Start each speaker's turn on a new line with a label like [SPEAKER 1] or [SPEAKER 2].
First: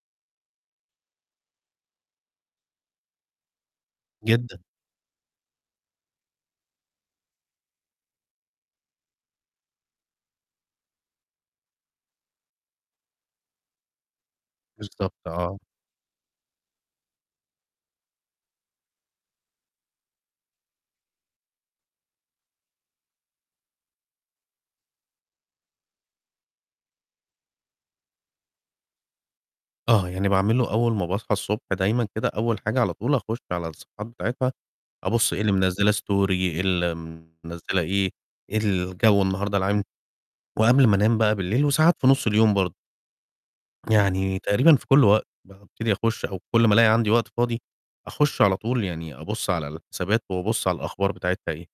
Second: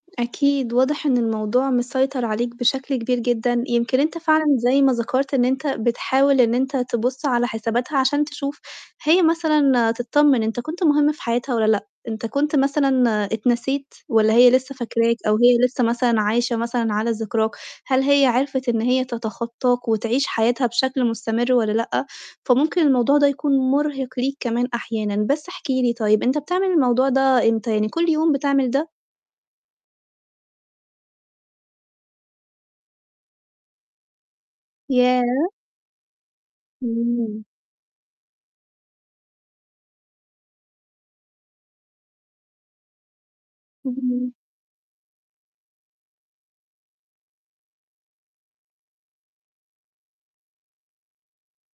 [SPEAKER 1] أكيد، واضح إن الموضوع مسيطر عليك بشكل كبير جدًا، يمكن أنت فعلًا
[SPEAKER 2] جدًا.
[SPEAKER 1] زي ما ذكرت إن أنت بتحاول إن أنت تبُصّ على حساباتها، عشان تشوف هي مثلًا تطمّن أنت كُنت مُهم في حياتها والّا لأ، أنت كُنت مثلًا اتنسيت والّا هي لِسّه
[SPEAKER 2] بالضبط،
[SPEAKER 1] فاكراك أو
[SPEAKER 2] آه.
[SPEAKER 1] هي لِسّه مثلًا عايشة مثلًا على ذِكراك، هل هي عرفِت إن هي تتخطّاك وتعيش حياتها بشكل مُستمر والّا لأ؟ فممكن الموضوع ده يكون مرهِق ليك كمان أحيانًا، بس احكِ لي طيب أنت بتعمل الموضوع ده إمتى يعني كل يوم بتعمل ده؟
[SPEAKER 2] آه، يعني باعمله أول ما باصحى الصبح دايمًا كده أول حاجة على طول، أخُشّ على الصفحات بتاعِتها أبُصّ إيه
[SPEAKER 1] ياه!
[SPEAKER 2] اللي مِنزّله story إيه اللي م
[SPEAKER 1] إمم.
[SPEAKER 2] مِنزّله إيه؟ إيه الجو النهارده العام، وقبل ما أنام بقى بالليل، وساعات في نُص اليوم برضه.
[SPEAKER 1] اهم.
[SPEAKER 2] يعني تقريبًا في كل وق بابتدي أخُشّ، أو كل ما الاقي عندي وقت فاضي، أخُشّ على طول يعني أبُصّ على الحسابات وأبُصّ على الأخبار بتاعِتها إيه.